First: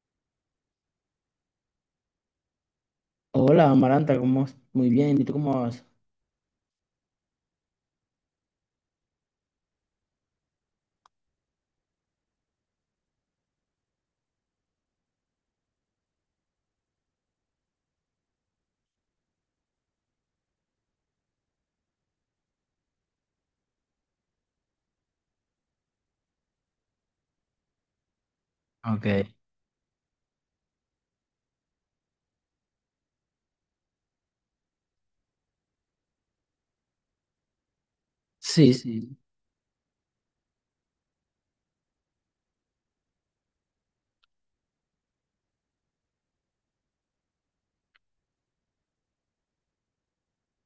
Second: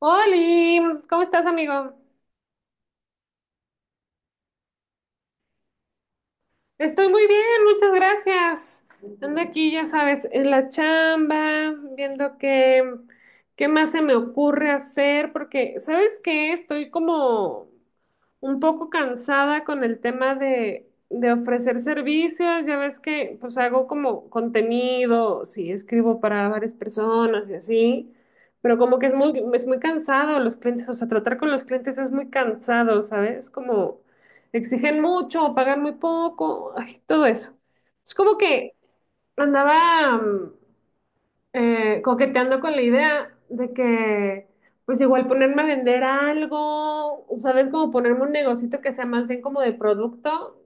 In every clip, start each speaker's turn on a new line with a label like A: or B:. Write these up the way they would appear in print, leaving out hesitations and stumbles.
A: Oli, ¿cómo estás, amigo?
B: Hola, Amaranta, ¿cómo vas? Muy bien, ¿y tú cómo vas?
A: Estoy muy bien, muchas gracias. Ando aquí, ya sabes, en la chamba, viendo qué más se me ocurre hacer, porque, ¿sabes qué? Estoy como un poco cansada con el tema de ofrecer servicios. Ya ves que, pues, hago como contenido, sí, escribo para varias personas y así. Pero como que
B: Ok,
A: es muy cansado los clientes, o sea, tratar con los clientes es muy cansado, ¿sabes? Como exigen mucho, pagan muy poco, ay, todo eso. Es como
B: sí,
A: que
B: sí,
A: andaba coqueteando con la idea de que, pues igual ponerme a vender algo, ¿sabes? Como ponerme un negocito que sea más bien como de producto,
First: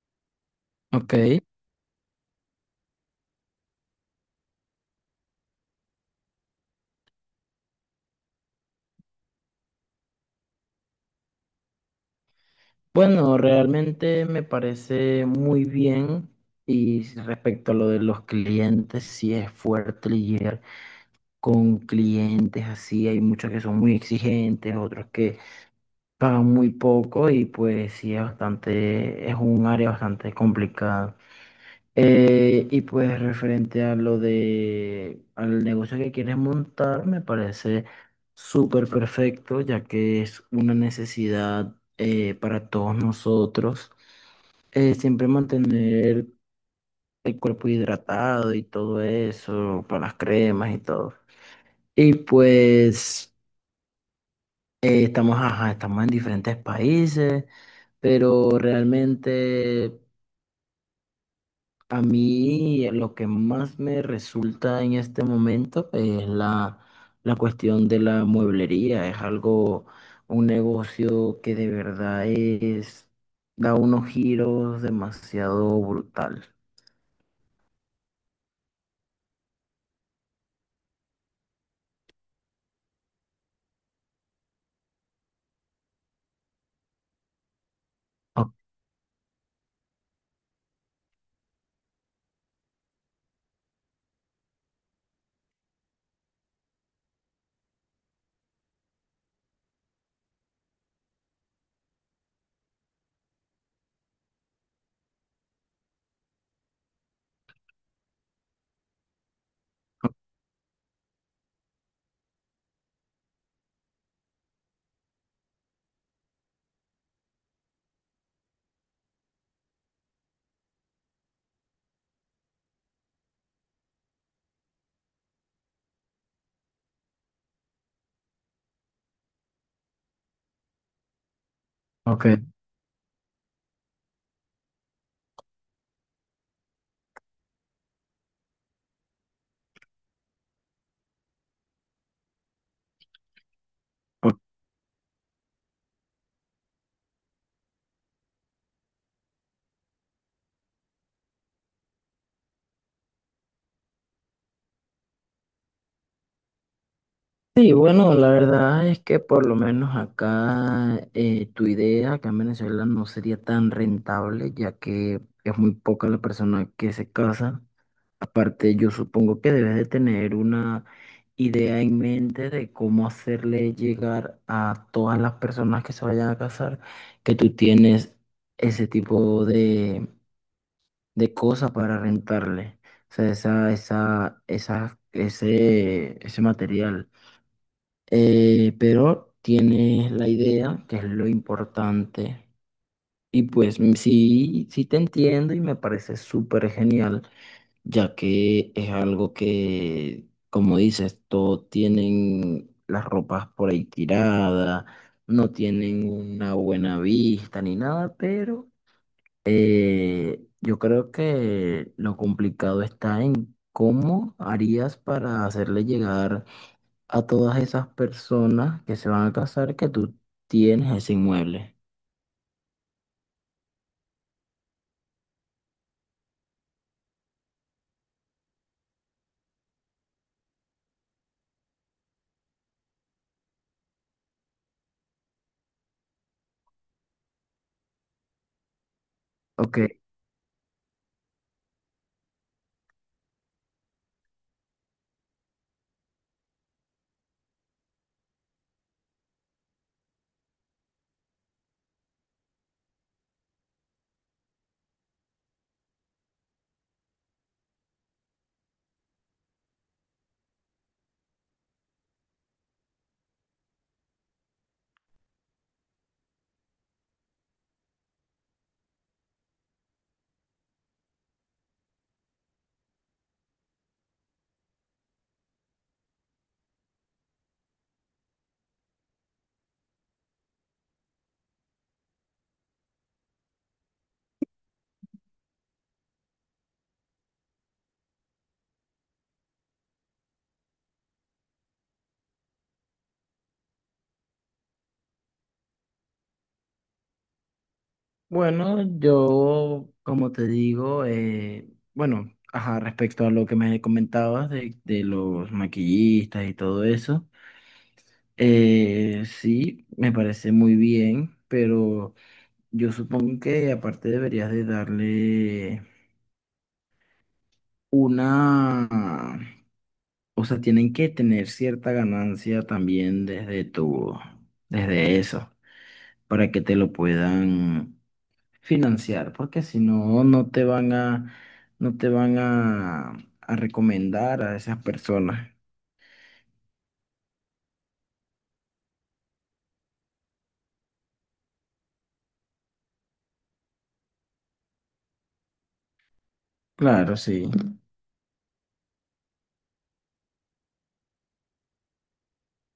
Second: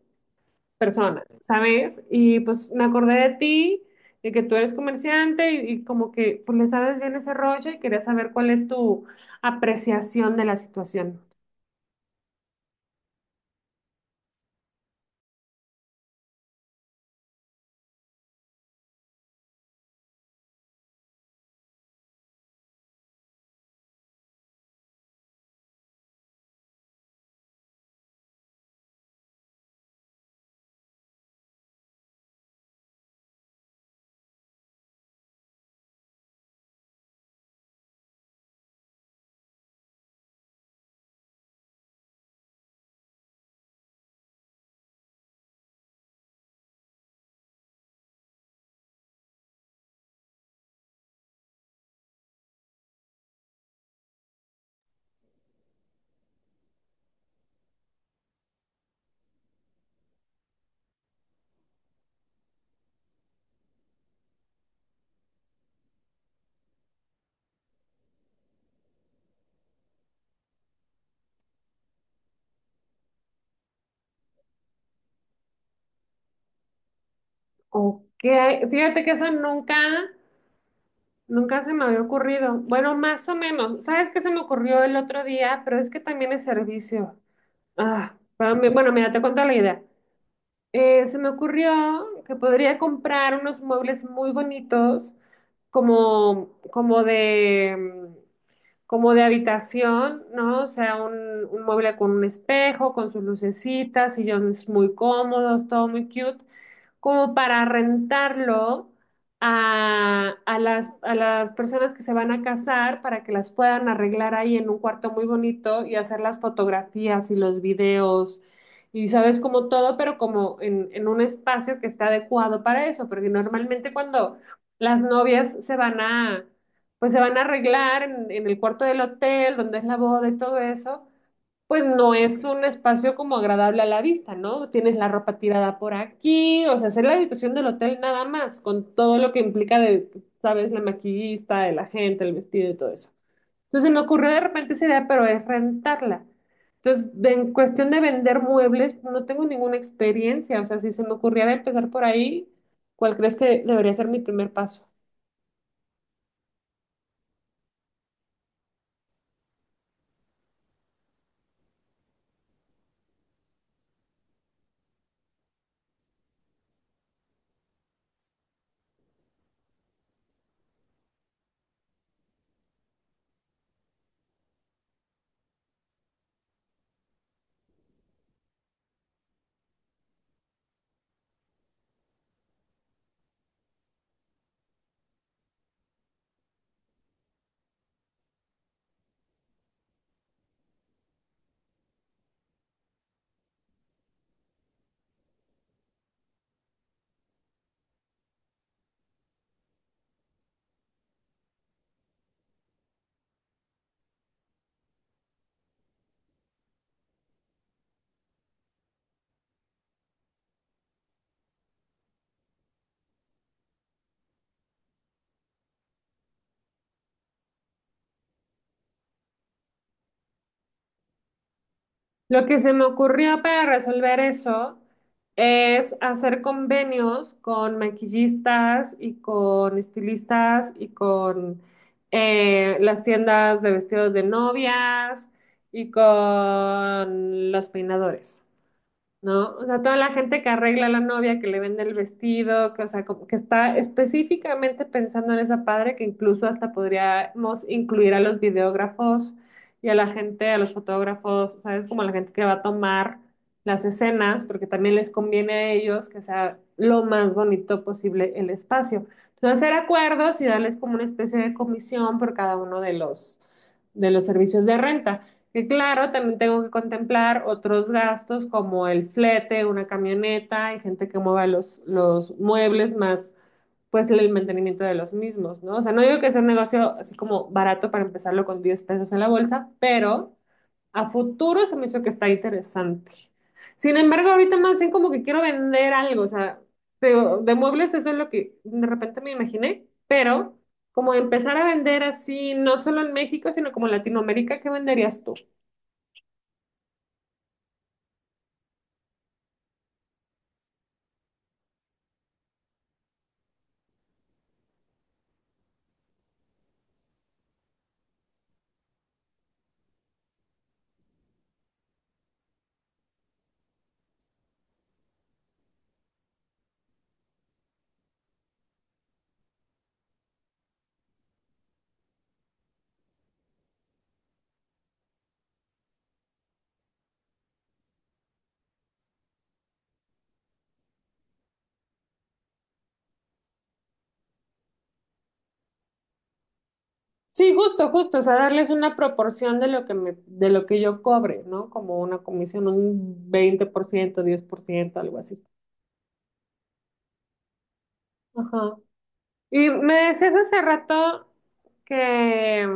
B: ok.
A: persona, ¿sabes? Y pues me acordé de ti, de que tú eres comerciante y como que pues le sabes bien ese rollo y quería saber cuál es tu apreciación de la situación.
B: Bueno, realmente me parece muy bien y respecto a lo de los clientes, sí es fuerte lidiar con clientes así, hay muchos que son muy exigentes, otros que pagan muy poco y pues sí es bastante, es un área bastante complicada. Y pues referente a lo de al negocio que quieres montar, me parece súper perfecto, ya que es una necesidad para todos nosotros. Siempre mantener el cuerpo hidratado y todo eso, para las cremas y todo. Y pues estamos, ajá, estamos en diferentes países, pero realmente a mí, lo que más me resulta en este momento es la cuestión de la mueblería. Es algo, un negocio que de verdad es, da unos giros demasiado brutal.
A: Ok, fíjate que eso nunca... Nunca se me había ocurrido. Bueno, más o menos. ¿Sabes qué se me ocurrió el otro día? Pero es que también es servicio. Ah,
B: O-
A: bueno, mira, te cuento la idea. Se me ocurrió que podría comprar unos muebles muy bonitos, como mm, como de habitación, ¿no? O sea, un mueble con un espejo, con sus lucecitas, sillones muy cómodos, todo muy cute, como para rentarlo a las personas que se van a casar para que las puedan arreglar ahí en un cuarto muy bonito y hacer las fotografías y los videos y sabes como todo, pero en un espacio que está adecuado para eso, porque normalmente cuando las novias pues se van a arreglar en el cuarto del hotel, donde es la boda y todo eso, pues no
B: Ok.
A: es un espacio como agradable a la vista, ¿no? Tienes la ropa tirada por aquí, o sea, hacer la habitación del hotel nada más, con todo lo que implica de, sabes, la maquillista, el agente, el vestido y todo eso. Entonces se me ocurrió de repente esa idea, pero es rentarla. Entonces, en cuestión de vender muebles, no tengo ninguna experiencia. O sea, si se me ocurriera empezar por ahí, ¿cuál crees que debería ser mi primer paso?
B: Sí, bueno, la verdad es que por lo menos acá, tu idea acá en Venezuela no sería tan rentable, ya que es muy poca la persona que se casa. Aparte, yo supongo que debes de tener una idea en mente de cómo hacerle llegar a todas las personas que se vayan a casar que tú tienes ese tipo de cosas para rentarle. O sea, ese material. Pero tienes la idea, que es lo importante. Y pues sí, sí te entiendo y me parece súper genial ya que es algo que, como dices, todos tienen las ropas por ahí tiradas, no tienen una buena vista ni nada, pero yo creo que lo complicado está en cómo harías para hacerle llegar a todas esas personas que se van a casar que tú tienes ese inmueble.
A: Lo que se me ocurrió para resolver eso es hacer convenios con maquillistas y con estilistas y con las tiendas de vestidos de novias y con los peinadores. ¿No? O
B: Ok,
A: sea, toda la gente que arregla a la novia, que le vende el vestido, o sea, como que está específicamente pensando en esa padre, que incluso hasta podríamos incluir a los videógrafos y a los fotógrafos, o sea, es como la gente que va a tomar las escenas, porque también les conviene a ellos que sea lo más bonito posible el espacio. Entonces, hacer acuerdos y darles como una especie de comisión por cada uno de los servicios de renta. Que claro, también tengo que contemplar otros gastos como el flete, una camioneta, hay gente que mueva los muebles más pues el mantenimiento de los mismos, ¿no? O sea, no digo que sea un negocio así como barato para empezarlo con 10 pesos en la bolsa, pero a futuro se me hizo que está interesante. Sin embargo, ahorita más bien como que quiero vender algo, o sea, de muebles eso es lo que de repente me imaginé, pero como empezar a vender así, no solo en México, sino como en Latinoamérica, ¿qué venderías?
B: bueno, yo, como te digo, bueno, ajá, respecto a lo que me comentabas de los maquillistas y todo eso, sí, me parece muy bien, pero yo supongo que aparte deberías de darle una, o sea, tienen que tener cierta ganancia también desde tu, desde eso, para que te lo puedan financiar, porque si no, no te van a, a recomendar a esas personas.
A: Sí, justo, justo, o sea, darles una proporción de lo que me, de lo que yo cobre, ¿no? Como una comisión, un 20%, 10%, algo así.
B: Claro, sí.
A: Ajá. Y me decías hace rato que,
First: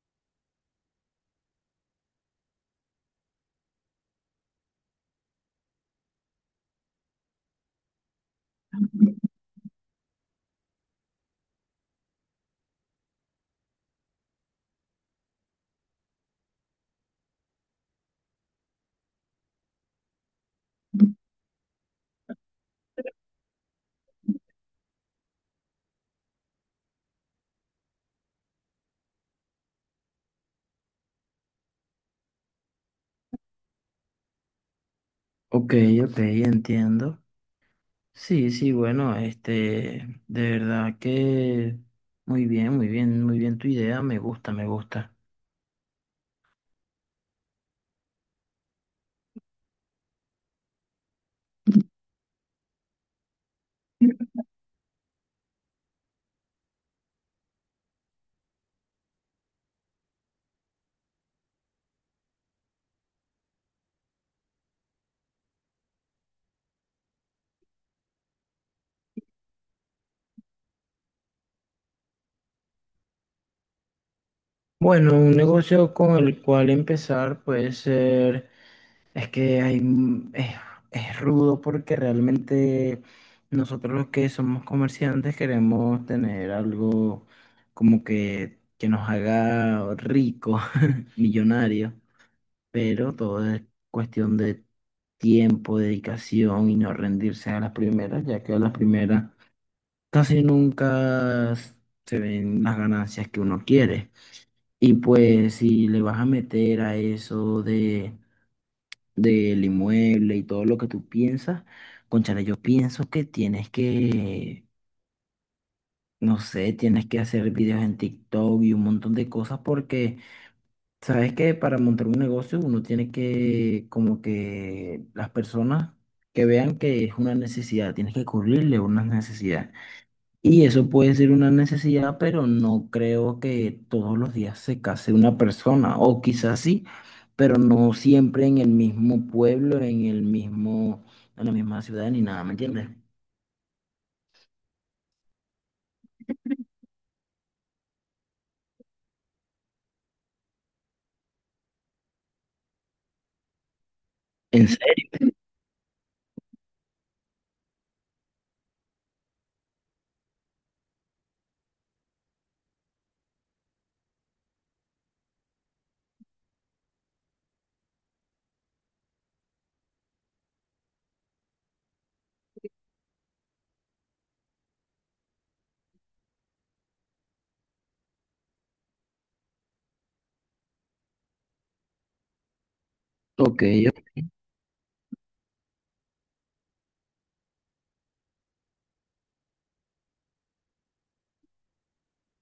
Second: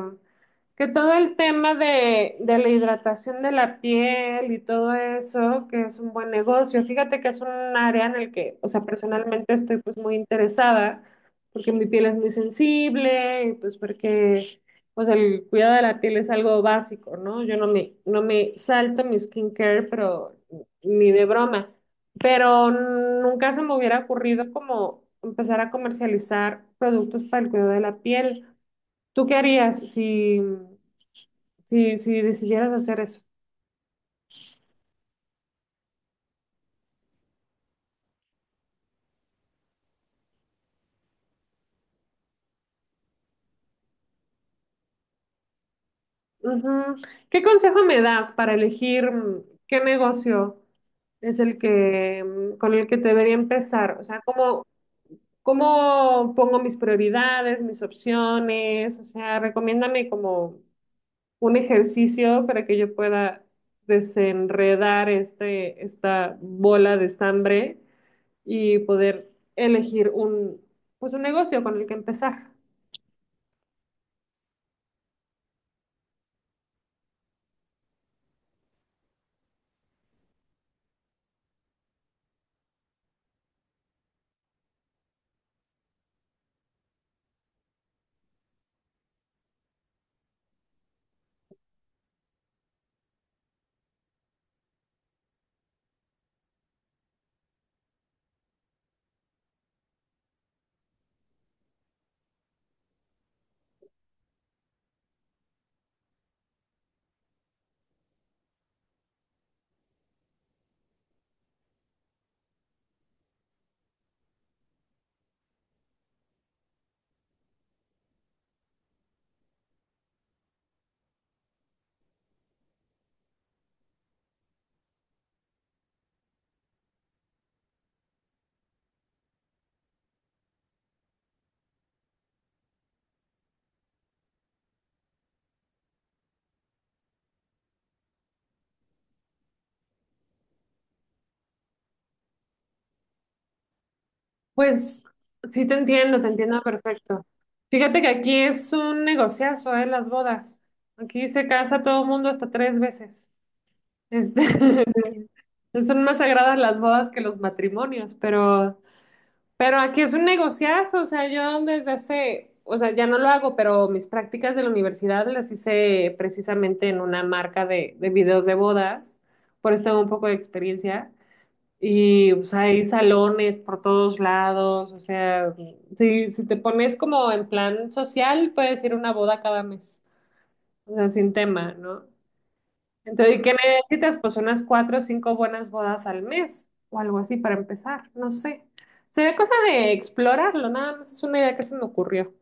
A: que todo el tema de la hidratación de la piel y todo eso, que es un buen negocio. Fíjate que es un área en el que, o sea, personalmente estoy pues muy interesada, porque mi piel es muy sensible, y pues porque pues el cuidado de la piel es algo básico, ¿no? Yo no me, No me salto mi skincare, pero ni de broma, pero nunca se me hubiera ocurrido como empezar a comercializar productos para el cuidado de la piel. ¿Tú qué harías si decidieras hacer eso?
B: Ok, ok, entiendo. Sí, sí, bueno, este, de verdad que muy bien, muy bien, muy bien tu idea, me gusta, me gusta.
A: Ujú. ¿Qué consejo me das para elegir qué negocio es el que con el que debería empezar? O sea, ¿cómo pongo mis prioridades, mis opciones? O sea, recomiéndame como un ejercicio para que yo pueda desenredar esta bola de estambre y poder elegir pues un negocio con el que empezar.
B: Bueno, un negocio con el cual empezar puede ser, es que hay, es rudo porque realmente nosotros los que somos comerciantes queremos tener algo como que nos haga rico millonario, pero todo es cuestión de tiempo, dedicación y no rendirse a las primeras, ya que a las primeras casi nunca se ven las ganancias que uno quiere. Y pues si le vas a meter a eso de del inmueble y todo lo que tú piensas, cónchale, yo pienso que tienes que, no sé, tienes que hacer videos en TikTok y un montón de cosas porque sabes que para montar un negocio uno tiene que como que las personas que vean que es una necesidad, tienes que cubrirle una necesidad. Y eso puede ser una necesidad, pero no creo que todos los días se case una persona, o quizás sí, pero no siempre en el mismo pueblo, en el mismo, en la misma ciudad ni nada, ¿me entiendes?
A: Pues sí te entiendo perfecto. Fíjate que aquí es un negociazo, ¿eh? Las bodas. Aquí se casa todo el mundo hasta tres veces.
B: ¿En
A: Este,
B: serio?
A: son más sagradas las bodas que los matrimonios, pero... Pero aquí es un negociazo, o sea, yo desde hace, o sea, ya no lo hago, pero mis prácticas de la universidad las hice precisamente en una marca de videos de bodas, por eso tengo un poco de experiencia. Y pues hay salones por todos lados, o sea, si te pones como en plan social, puedes ir a una boda cada mes, o sea, sin tema, ¿no? Entonces, ¿qué
B: Ok,
A: necesitas?
B: ok.
A: Pues unas cuatro o cinco buenas bodas al mes o algo así para empezar, no sé. Sería cosa de explorarlo, nada más es una idea que se me ocurrió.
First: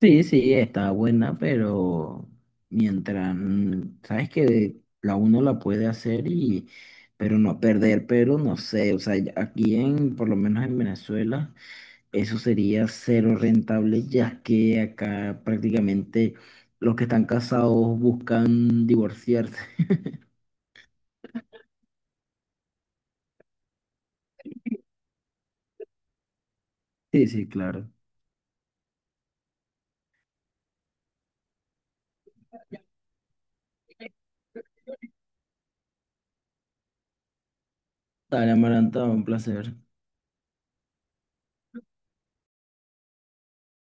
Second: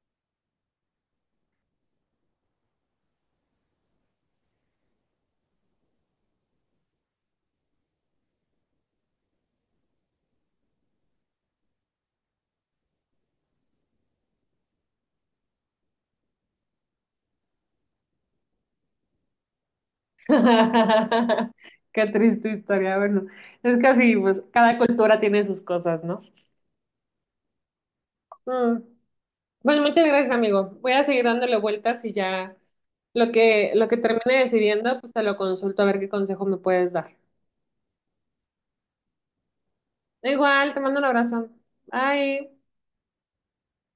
B: Sí, sí, está buena, pero mientras, sabes que la uno la puede hacer y, pero no perder, pero no sé, o sea, aquí en, por lo menos en Venezuela. Eso sería cero rentable, ya que acá prácticamente los que están casados buscan divorciarse.
A: Qué triste historia, bueno, es que así, pues cada cultura tiene sus cosas, ¿no?
B: Sí, sí, claro.
A: Mm. Pues muchas gracias, amigo. Voy a seguir dándole vueltas y ya lo que termine decidiendo, pues te lo consulto a ver qué consejo me puedes dar.
B: Dale, Amaranta, un placer.
A: Igual, te mando un abrazo. Bye.